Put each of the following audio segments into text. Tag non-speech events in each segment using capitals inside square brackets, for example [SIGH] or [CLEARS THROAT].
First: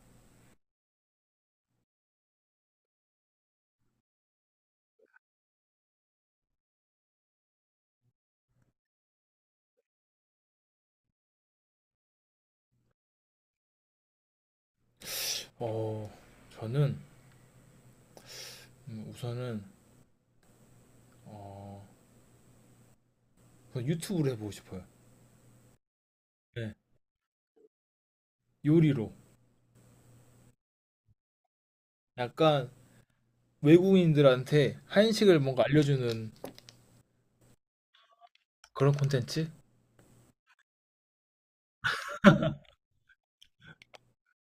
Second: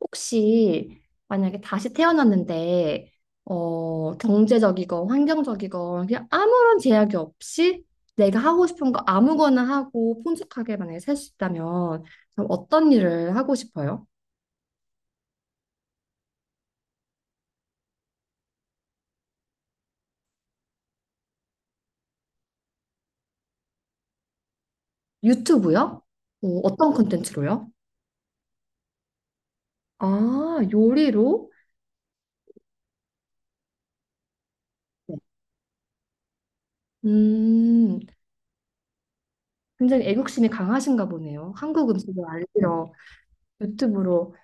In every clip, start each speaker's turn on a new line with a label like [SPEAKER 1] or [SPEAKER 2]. [SPEAKER 1] 혹시 만약에 다시 태어났는데 경제적이건 환경적이건 그냥 아무런 제약이 없이 내가 하고 싶은 거 아무거나 하고 풍족하게 만약에 살 수 있다면 그럼 어떤 일을 하고 싶어요?
[SPEAKER 2] 어, 저는 우선은 어, 우선 유튜브를 해보고 싶어요.
[SPEAKER 1] 유튜브요? 어,
[SPEAKER 2] 네,
[SPEAKER 1] 어떤 콘텐츠로요?
[SPEAKER 2] 요리로.
[SPEAKER 1] 아, 요리로?
[SPEAKER 2] 약간 외국인들한테
[SPEAKER 1] 네.
[SPEAKER 2] 한식을 뭔가 알려주는
[SPEAKER 1] 음,
[SPEAKER 2] 그런 콘텐츠?
[SPEAKER 1] 굉장히 애국심이 강하신가 보네요. 한국 음식을 알리러 유튜브로.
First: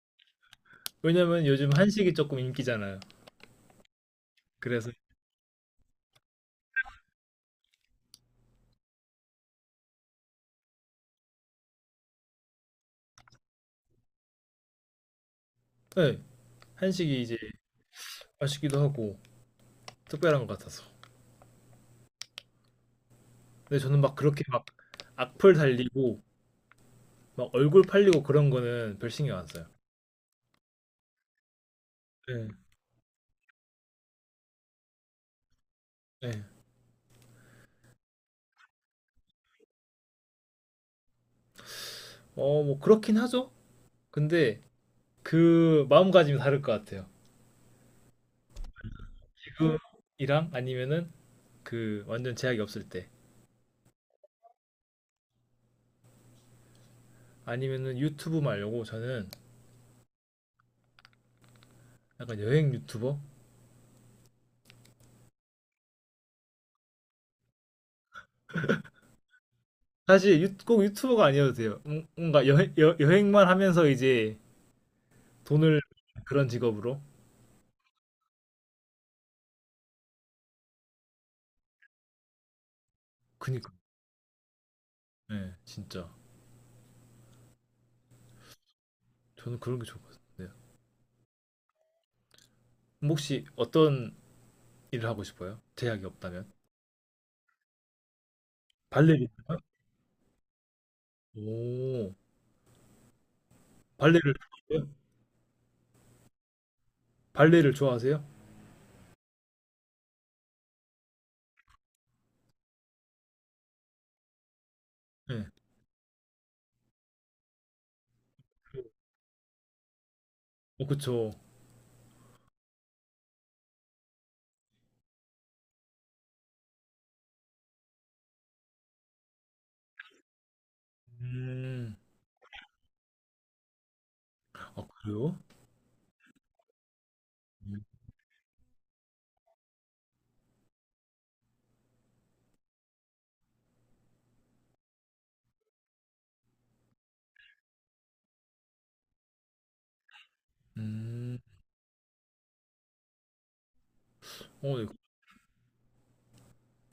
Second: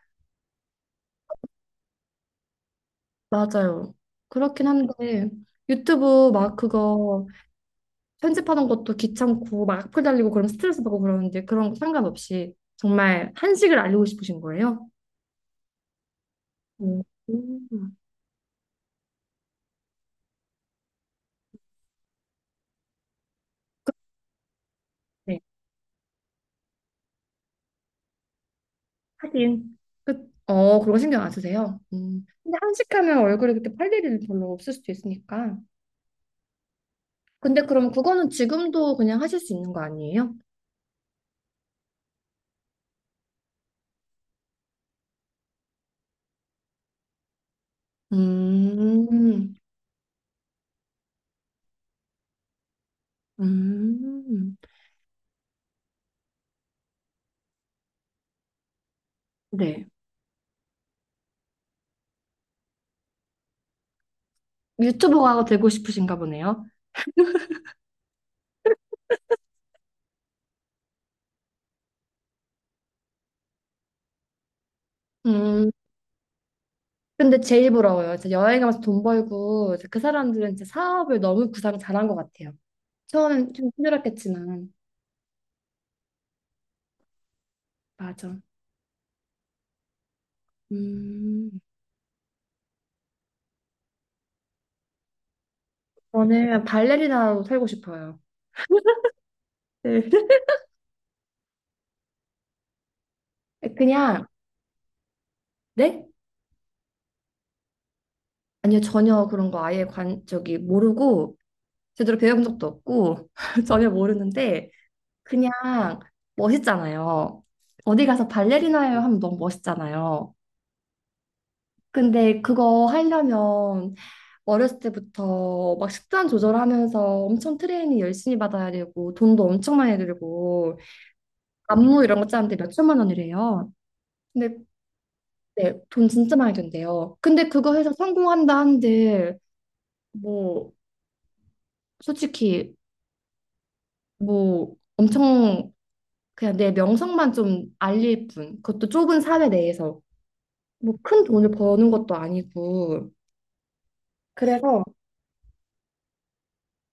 [SPEAKER 2] 왜냐면 요즘 한식이 조금 인기잖아요.
[SPEAKER 1] 맞아요. 그렇긴
[SPEAKER 2] 그래서,
[SPEAKER 1] 한데 유튜브 막 그거 편집하는 것도 귀찮고 막 악플 달리고 그럼 스트레스 받고 그러는데 그런 거 상관없이 정말 한식을 알리고 싶으신 거예요?
[SPEAKER 2] 네,
[SPEAKER 1] 음.
[SPEAKER 2] 한식이 이제
[SPEAKER 1] 음.
[SPEAKER 2] 맛있기도 하고 특별한 것 같아서. 근데 저는 막 그렇게 막
[SPEAKER 1] 네,
[SPEAKER 2] 악플 달리고 막 얼굴 팔리고 그런 거는 별 신경 안 써요.
[SPEAKER 1] 하긴. 그, 그런 거 신경 안 쓰세요? 음.
[SPEAKER 2] 네,
[SPEAKER 1] 근데 한식하면 얼굴에 그렇게 팔 일이 별로 없을 수도 있으니까.
[SPEAKER 2] 네.
[SPEAKER 1] 근데 그럼 그거는 지금도 그냥 하실 수 있는 거 아니에요?
[SPEAKER 2] 뭐 그렇긴 하죠. 근데 그 마음가짐이 다를 것 같아요.
[SPEAKER 1] 음,
[SPEAKER 2] 이랑 아니면은 그 완전 제약이 없을 때,
[SPEAKER 1] 음.
[SPEAKER 2] 아니면은 유튜브 말려고. 저는
[SPEAKER 1] 네.
[SPEAKER 2] 약간 여행 유튜버,
[SPEAKER 1] 유튜버가 되고 싶으신가 보네요.
[SPEAKER 2] 사실 꼭 유튜버가 아니어도 돼요. 뭔가 여행, 여행만 하면서 이제
[SPEAKER 1] 음,
[SPEAKER 2] 돈을, 그런 직업으로.
[SPEAKER 1] 근데 제일 부러워요. 이제 여행 가면서 돈 벌고 이제 그 사람들은 이제 사업을 너무 구상 잘한 것 같아요. 처음엔 좀
[SPEAKER 2] 그니까,
[SPEAKER 1] 힘들었겠지만
[SPEAKER 2] 예, 진짜
[SPEAKER 1] 맞아.
[SPEAKER 2] 저는 그런 게 좋을 것 같아요.
[SPEAKER 1] 음,
[SPEAKER 2] 그럼 혹시 어떤 일을 하고 싶어요? 제약이 없다면.
[SPEAKER 1] 저는 발레리나로 살고 싶어요.
[SPEAKER 2] 발레리나.
[SPEAKER 1] 네.
[SPEAKER 2] 오,
[SPEAKER 1] [LAUGHS] 그냥
[SPEAKER 2] 발레를 좋아하세요?
[SPEAKER 1] 네?
[SPEAKER 2] 발레를 좋아하세요?
[SPEAKER 1] 아니요, 전혀 그런 거 아예 관 저기 모르고 제대로 배워본 적도 없고 [LAUGHS] 전혀 모르는데
[SPEAKER 2] 네.
[SPEAKER 1] 그냥 멋있잖아요. 어디 가서 발레리나예요 하면 너무 멋있잖아요.
[SPEAKER 2] 그쵸.
[SPEAKER 1] 근데 그거 하려면 어렸을 때부터 막 식단 조절하면서 엄청 트레이닝 열심히 받아야 되고 돈도 엄청 많이 들고
[SPEAKER 2] 음,
[SPEAKER 1] 안무 이런 거 짜는데 몇 천만 원이래요. 근데
[SPEAKER 2] 아 그래요?
[SPEAKER 1] 네, 돈 진짜 많이 든대요. 근데 그거
[SPEAKER 2] 음,
[SPEAKER 1] 해서 성공한다 한들 뭐 솔직히 뭐 엄청 그냥 내 명성만 좀 알릴 뿐. 그것도 좁은 사회 내에서 뭐 큰
[SPEAKER 2] 음.
[SPEAKER 1] 돈을 버는 것도 아니고.
[SPEAKER 2] 어,
[SPEAKER 1] 그래서
[SPEAKER 2] 네.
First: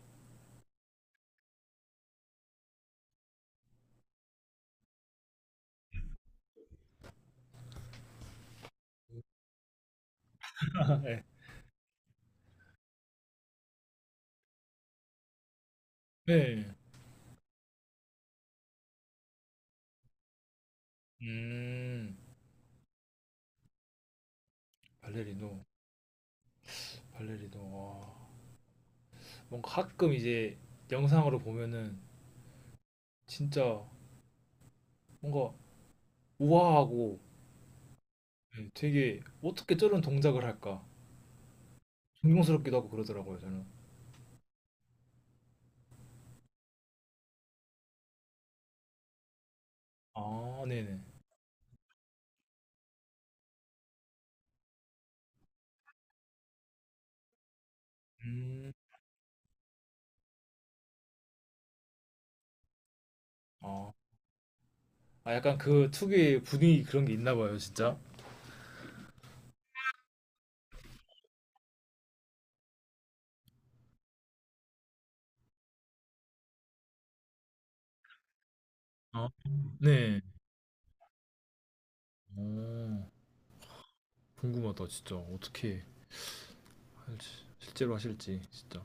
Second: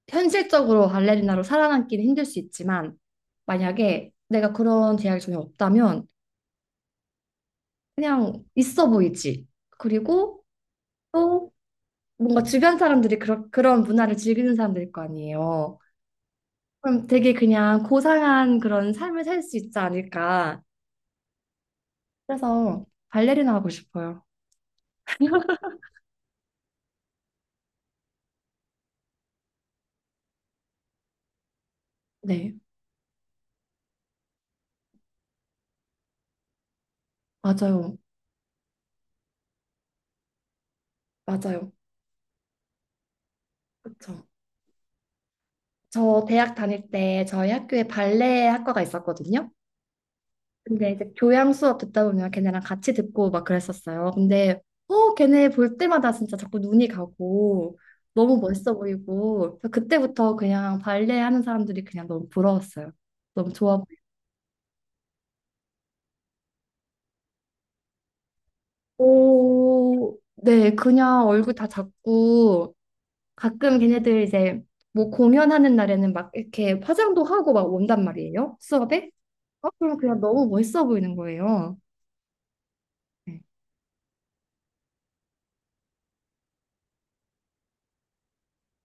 [SPEAKER 1] 현실적으로 발레리나로 살아남기는 힘들 수 있지만 만약에 내가 그런 제약이 전혀 없다면 그냥 있어 보이지. 그리고
[SPEAKER 2] [LAUGHS]
[SPEAKER 1] 또 뭔가 주변 사람들이 그런 문화를 즐기는 사람들일 거 아니에요.
[SPEAKER 2] 네.
[SPEAKER 1] 그럼 되게 그냥 고상한 그런 삶을 살 수 있지 않을까.
[SPEAKER 2] 음,
[SPEAKER 1] 그래서 발레리나 하고 싶어요.
[SPEAKER 2] 발레리노, 발레리노. 와, 뭔가 가끔 이제 영상으로 보면은
[SPEAKER 1] 네,
[SPEAKER 2] 진짜 뭔가 우아하고.
[SPEAKER 1] 맞아요.
[SPEAKER 2] 예, 되게 어떻게 저런 동작을 할까?
[SPEAKER 1] 맞아요.
[SPEAKER 2] 존경스럽기도 하고 그러더라고요, 저는.
[SPEAKER 1] 그쵸. 저 대학 다닐 때 저희 학교에 발레 학과가 있었거든요.
[SPEAKER 2] 아,
[SPEAKER 1] 근데
[SPEAKER 2] 네네.
[SPEAKER 1] 이제 교양 수업 듣다 보면 걔네랑 같이 듣고 막 그랬었어요. 근데 걔네 볼 때마다 진짜 자꾸 눈이 가고 너무
[SPEAKER 2] 음,
[SPEAKER 1] 멋있어 보이고 그래서 그때부터 그냥 발레 하는 사람들이 그냥 너무 부러웠어요. 너무 좋아
[SPEAKER 2] 아,
[SPEAKER 1] 보이고
[SPEAKER 2] 아, 약간 그 특유의 분위기 그런 게 있나 봐요, 진짜.
[SPEAKER 1] 오, 네 그냥 얼굴 다 작고 가끔 걔네들 이제 뭐 공연하는 날에는 막 이렇게 화장도 하고 막 온단 말이에요. 수업에
[SPEAKER 2] 아,
[SPEAKER 1] 그럼 그냥
[SPEAKER 2] 네.
[SPEAKER 1] 너무 멋있어 보이는 거예요.
[SPEAKER 2] 오,
[SPEAKER 1] 네,
[SPEAKER 2] 궁금하다, 진짜. 어떻게 할지, 실제로 하실지, 진짜.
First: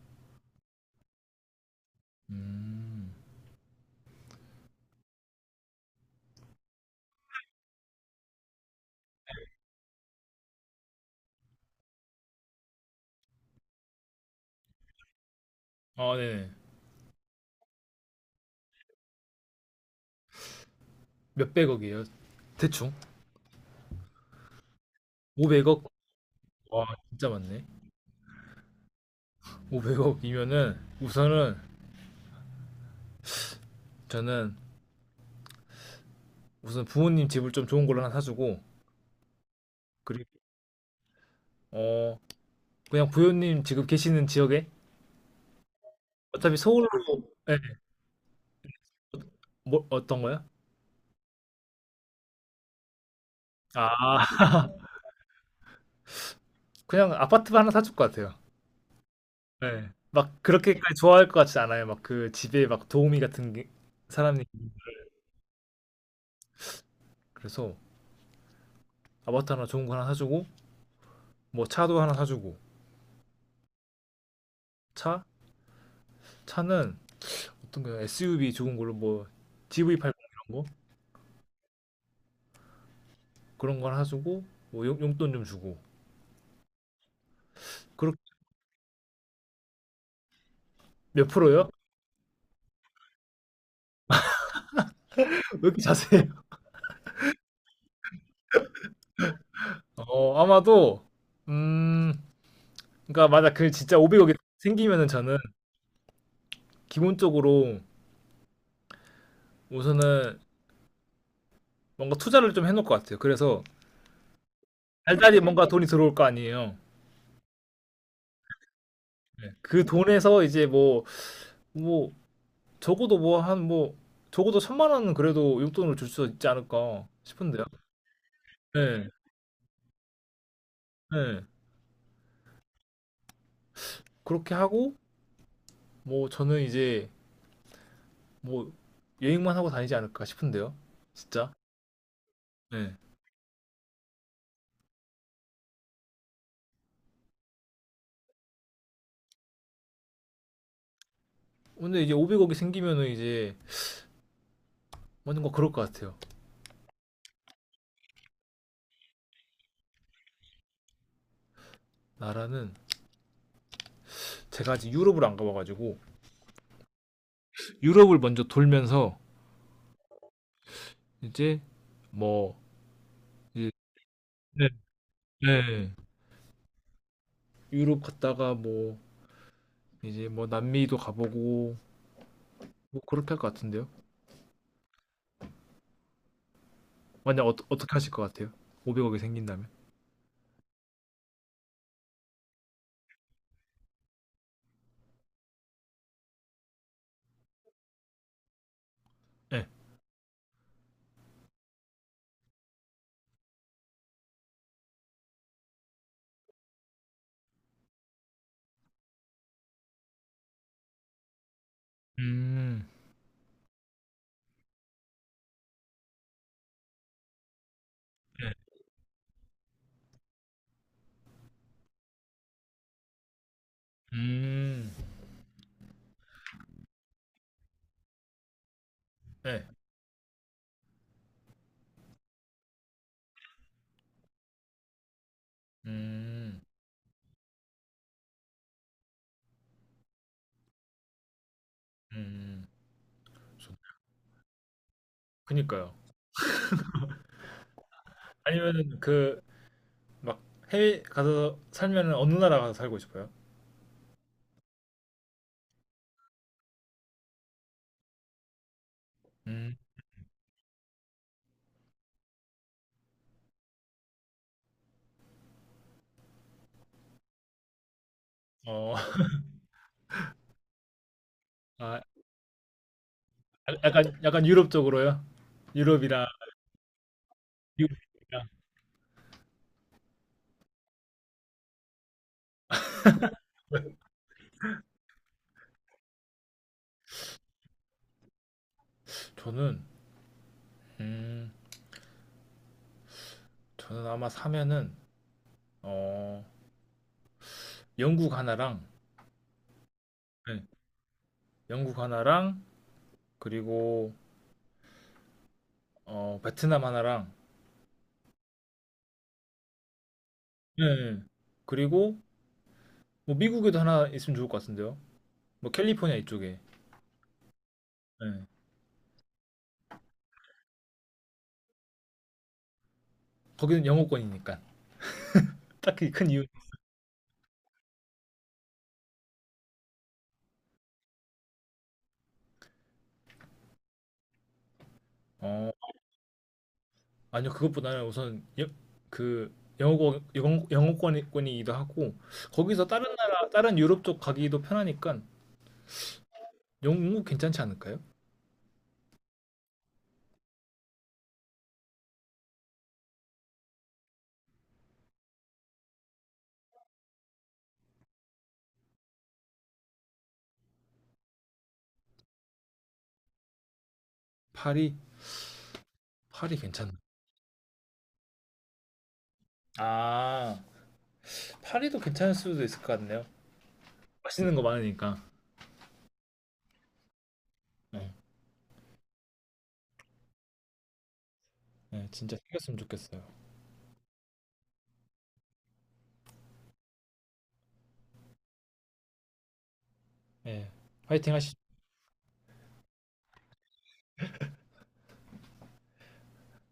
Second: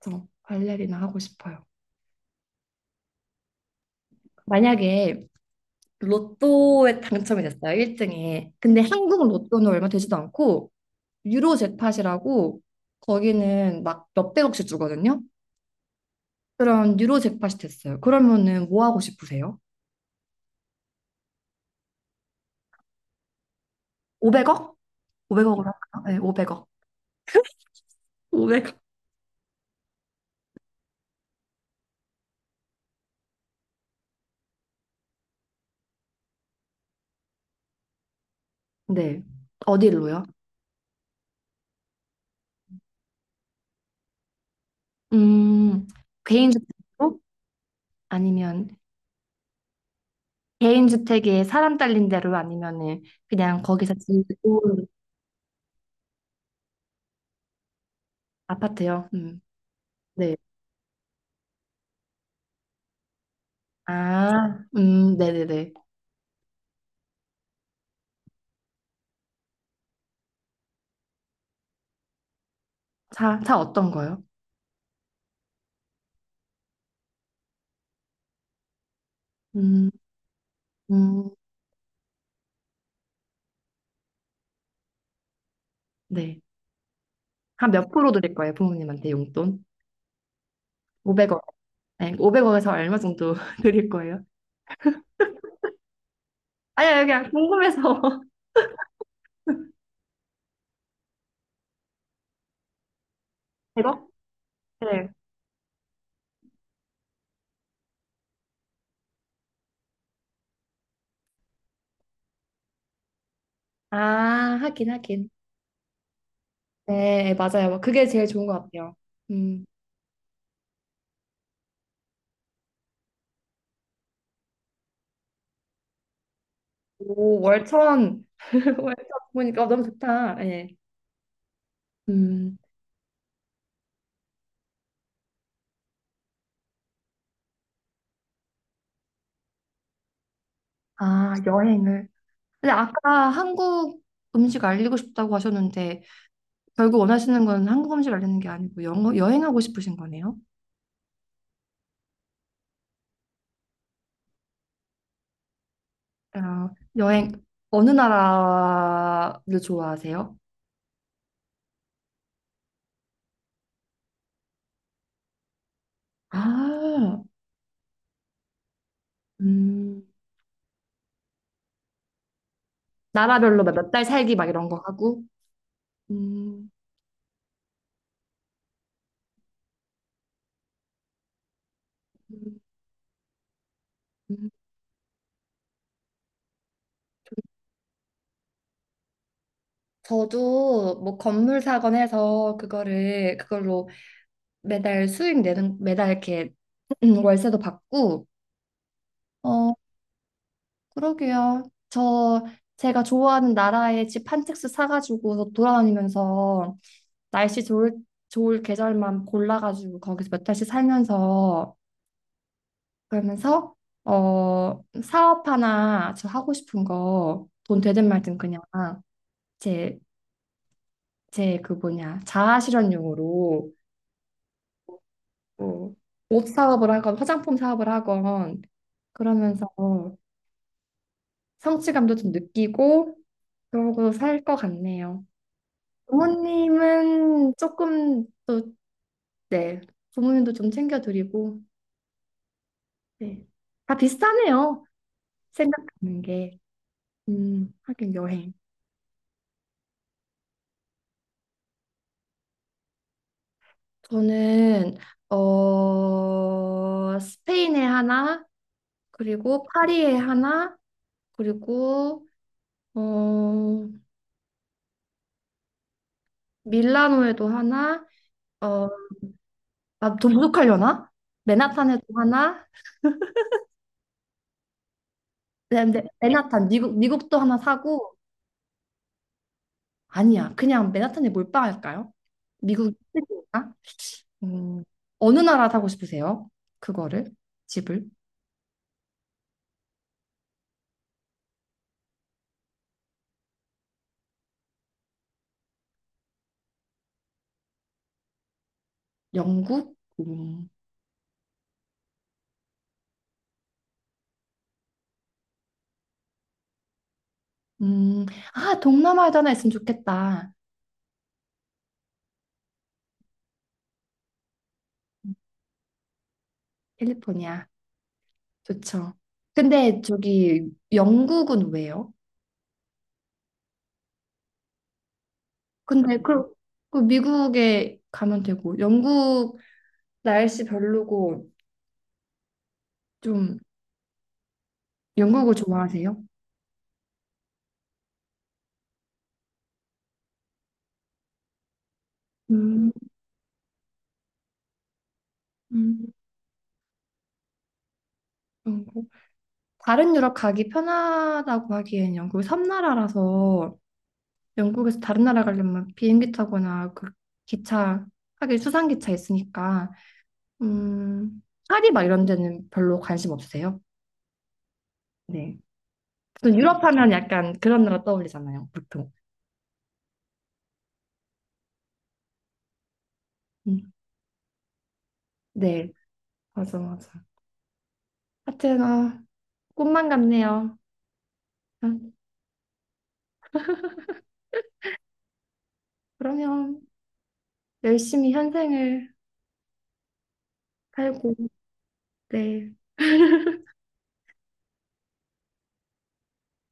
[SPEAKER 1] 저 발레리나 하고 싶어요.
[SPEAKER 2] 음,
[SPEAKER 1] 만약에 로또에 당첨이 됐어요. 1등에. 근데 한국 로또는 얼마 되지도 않고 유로 잭팟이라고 거기는 막 몇백억씩 주거든요.
[SPEAKER 2] 아, 네네.
[SPEAKER 1] 그런 유로 잭팟이 됐어요. 그러면은 뭐 하고 싶으세요?
[SPEAKER 2] 몇백억이에요? 대충?
[SPEAKER 1] 500억? 500억으로
[SPEAKER 2] 500억?
[SPEAKER 1] 할까요? 네, 500억.
[SPEAKER 2] 와, 진짜 많네.
[SPEAKER 1] 500억.
[SPEAKER 2] 500억이면은 우선은 저는, 우선 부모님 집을 좀 좋은 걸로 하나 사주고,
[SPEAKER 1] 네. 어디로요?
[SPEAKER 2] 그리고 어 그냥 부모님 지금 계시는 지역에.
[SPEAKER 1] 음,
[SPEAKER 2] 어차피 서울로.
[SPEAKER 1] 개인주택으로?
[SPEAKER 2] 예,
[SPEAKER 1] 아니면
[SPEAKER 2] 뭐 어떤 거요?
[SPEAKER 1] 개인주택에 사람 딸린 대로 아니면은 그냥 거기서 지
[SPEAKER 2] 아,
[SPEAKER 1] 고
[SPEAKER 2] 그냥 아파트만 하나 사줄 것 같아요.
[SPEAKER 1] 아파트요?
[SPEAKER 2] 네.
[SPEAKER 1] 네.
[SPEAKER 2] 막 그렇게까지 좋아할 것 같지 않아요. 막 그 집에 막 도우미 같은 게- 사람이.
[SPEAKER 1] 아, 네네네.
[SPEAKER 2] 그래서 아파트 하나 좋은 거 하나 사주고, 뭐 차도 하나 사주고.
[SPEAKER 1] 차, 차 어떤 거요?
[SPEAKER 2] 차? 차는 어떤 거요? SUV 좋은 걸로. 뭐
[SPEAKER 1] 음,
[SPEAKER 2] GV80 이런
[SPEAKER 1] 음,
[SPEAKER 2] 그런 걸 하시고, 뭐 돈좀 주고
[SPEAKER 1] 네. 한 몇 프로
[SPEAKER 2] 그렇게.
[SPEAKER 1] 드릴 거예요, 부모님한테 용돈?
[SPEAKER 2] 몇
[SPEAKER 1] 500억.
[SPEAKER 2] 프로요?
[SPEAKER 1] 네, 5억에서 얼마 정도 [LAUGHS] 드릴 거예요?
[SPEAKER 2] [LAUGHS] 왜 이렇게 자세해요? [LAUGHS]
[SPEAKER 1] 아니요, 그냥 궁금해서. [LAUGHS]
[SPEAKER 2] 아마도, 음 그러니까, 맞아, 그
[SPEAKER 1] 1
[SPEAKER 2] 진짜
[SPEAKER 1] 억
[SPEAKER 2] 500억이 생기면은
[SPEAKER 1] 네.
[SPEAKER 2] 저는 기본적으로 우선은 뭔가 투자를 좀 해놓을 것 같아요. 그래서
[SPEAKER 1] 아, 하긴, 하긴.
[SPEAKER 2] 달달이 뭔가 돈이 들어올 거 아니에요.
[SPEAKER 1] 네, 맞아요. 뭐 그게 제일 좋은 것 같아요.
[SPEAKER 2] 네.
[SPEAKER 1] 음,
[SPEAKER 2] 그 돈에서 이제, 뭐, 뭐 적어도, 뭐 한, 뭐 적어도 천만 원은 그래도 용돈으로 줄 수 있지 않을까
[SPEAKER 1] 오,
[SPEAKER 2] 싶은데요.
[SPEAKER 1] 월천. [LAUGHS] 월천
[SPEAKER 2] 네,
[SPEAKER 1] 보니까 너무 좋다. 네.
[SPEAKER 2] 네.
[SPEAKER 1] 음,
[SPEAKER 2] 그렇게 하고, 뭐 저는 이제, 뭐 여행만 하고 다니지 않을까 싶은데요.
[SPEAKER 1] 아,
[SPEAKER 2] 진짜.
[SPEAKER 1] 여행을. 근데
[SPEAKER 2] 네.
[SPEAKER 1] 아까 한국 음식 알리고 싶다고 하셨는데, 결국 원하시는 건 한국 음식 알리는 게 아니고, 영어, 여행하고 싶으신 거네요?
[SPEAKER 2] 근데 이제 500억이 생기면은 이제 뭔가 그럴 것 같아요.
[SPEAKER 1] 아, 여행 어느 나라를 좋아하세요?
[SPEAKER 2] 나라는, 제가 아직 유럽을 안 가봐가지고
[SPEAKER 1] 아,
[SPEAKER 2] 유럽을 먼저 돌면서
[SPEAKER 1] 음,
[SPEAKER 2] 이제, 뭐
[SPEAKER 1] 나라별로
[SPEAKER 2] 이제.
[SPEAKER 1] 몇 달 살기 막
[SPEAKER 2] 네,
[SPEAKER 1] 이런 거 하고.
[SPEAKER 2] 네.
[SPEAKER 1] 음,
[SPEAKER 2] 유럽 갔다가 뭐 이제, 뭐 남미도 가보고,
[SPEAKER 1] 음,
[SPEAKER 2] 뭐 그렇게 할 것 같은데요.
[SPEAKER 1] 음.
[SPEAKER 2] 만약 어떻게 하실 것 같아요? 500억이 생긴다면?
[SPEAKER 1] 저도 뭐 건물 사건 해서 그거를 그걸로 매달 수익 내는 매달 이렇게 [CLEARS THROAT] 월세도 받고
[SPEAKER 2] 네.
[SPEAKER 1] 어 그러게요. 저 제가 좋아하는 나라에 집 한 채씩 사가지고 돌아다니면서 날씨 좋을 좋을 계절만 골라가지고 거기서 몇 달씩 살면서
[SPEAKER 2] 음,
[SPEAKER 1] 그러면서 어, 사업 하나 저 하고 싶은 거 돈 되든 말든
[SPEAKER 2] 네.
[SPEAKER 1] 그냥 제, 제 그 뭐냐 자아 실현용으로
[SPEAKER 2] 음,
[SPEAKER 1] 뭐 옷 사업을 하건 화장품 사업을 하건
[SPEAKER 2] 네.
[SPEAKER 1] 그러면서 성취감도 좀 느끼고 그러고 살 것 같네요.
[SPEAKER 2] 음,
[SPEAKER 1] 부모님은 조금 또 네, 부모님도 좀 챙겨드리고
[SPEAKER 2] 음.
[SPEAKER 1] 네. 다 비슷하네요.
[SPEAKER 2] 그니까요.
[SPEAKER 1] 생각하는 게. 하긴 여행.
[SPEAKER 2] 아니면 그 막 해외 가서 살면은 어느 나라 가서 살고 싶어요?
[SPEAKER 1] 저는 어 스페인에 하나 그리고
[SPEAKER 2] 음,
[SPEAKER 1] 파리에 하나 그리고 어 밀라노에도 하나 어아
[SPEAKER 2] 어, [LAUGHS]
[SPEAKER 1] 더 부족하려나?
[SPEAKER 2] 아,
[SPEAKER 1] 맨하탄에도 하나
[SPEAKER 2] 약간 약간 유럽 쪽으로요?
[SPEAKER 1] 네, 네,
[SPEAKER 2] 유럽이랑
[SPEAKER 1] 맨하탄 미국 미국도 하나 사고
[SPEAKER 2] 미국이랑.
[SPEAKER 1] 아니야 그냥 맨하탄에 몰빵할까요? 미국 시드니까 음 어느 나라 사고 싶으세요? 그거를 집을
[SPEAKER 2] 저는, 음, 저는 아마 사면은 어, 영국 하나랑.
[SPEAKER 1] 영국
[SPEAKER 2] 네, 영국 하나랑, 그리고 베트남 하나랑.
[SPEAKER 1] 음, 아 동남아에도 하나 있으면 좋겠다
[SPEAKER 2] 네, 네. 그리고 뭐 미국에도 하나 있으면 좋을 것 같은데요. 뭐 캘리포니아 이쪽에.
[SPEAKER 1] 캘리포니아.
[SPEAKER 2] 네.
[SPEAKER 1] 좋죠. 근데 저기 영국은 왜요?
[SPEAKER 2] 거기는 영어권이니까. 딱히
[SPEAKER 1] 근데
[SPEAKER 2] 큰 이유.
[SPEAKER 1] 그, 그 미국에 가면 되고 영국 날씨 별로고 좀 영국을
[SPEAKER 2] 어,
[SPEAKER 1] 좋아하세요?
[SPEAKER 2] 아니요, 그것보다는 우선 그 영어권, 영어권이기도 하고 거기서
[SPEAKER 1] 음,
[SPEAKER 2] 다른 나라, 다른 유럽 쪽 가기도 편하니까.
[SPEAKER 1] 음,
[SPEAKER 2] 영국 괜찮지 않을까요?
[SPEAKER 1] 영국. 다른 유럽 가기 편하다고 하기엔 영국 섬나라라서 영국에서 다른 나라 가려면 비행기 타거나 그 기차 하긴 수상기차 있으니까 음, 파리 막 이런 데는 별로 관심 없으세요?
[SPEAKER 2] 파리.
[SPEAKER 1] 네. 보통
[SPEAKER 2] 파리
[SPEAKER 1] 유럽
[SPEAKER 2] 괜찮나?
[SPEAKER 1] 하면 약간 그런 나라 떠올리잖아요, 보통.
[SPEAKER 2] 아, 파리도 괜찮을 수도 있을 것 같네요.
[SPEAKER 1] 음,
[SPEAKER 2] 맛있는 거 많으니까.
[SPEAKER 1] 네, 맞아, 맞아.
[SPEAKER 2] 네.
[SPEAKER 1] 하여튼, 아, 꿈만 같네요. 아,
[SPEAKER 2] 네, 진짜 생겼으면 좋겠어요.
[SPEAKER 1] 그러면 열심히 현생을
[SPEAKER 2] 네,
[SPEAKER 1] 살고,
[SPEAKER 2] 화이팅 하시죠.
[SPEAKER 1] 네,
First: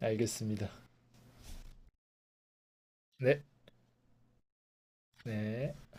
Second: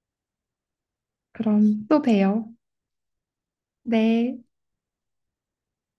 [SPEAKER 2] 알겠습니다.
[SPEAKER 1] 그럼 또 봬요.
[SPEAKER 2] 네,
[SPEAKER 1] 네.
[SPEAKER 2] 네.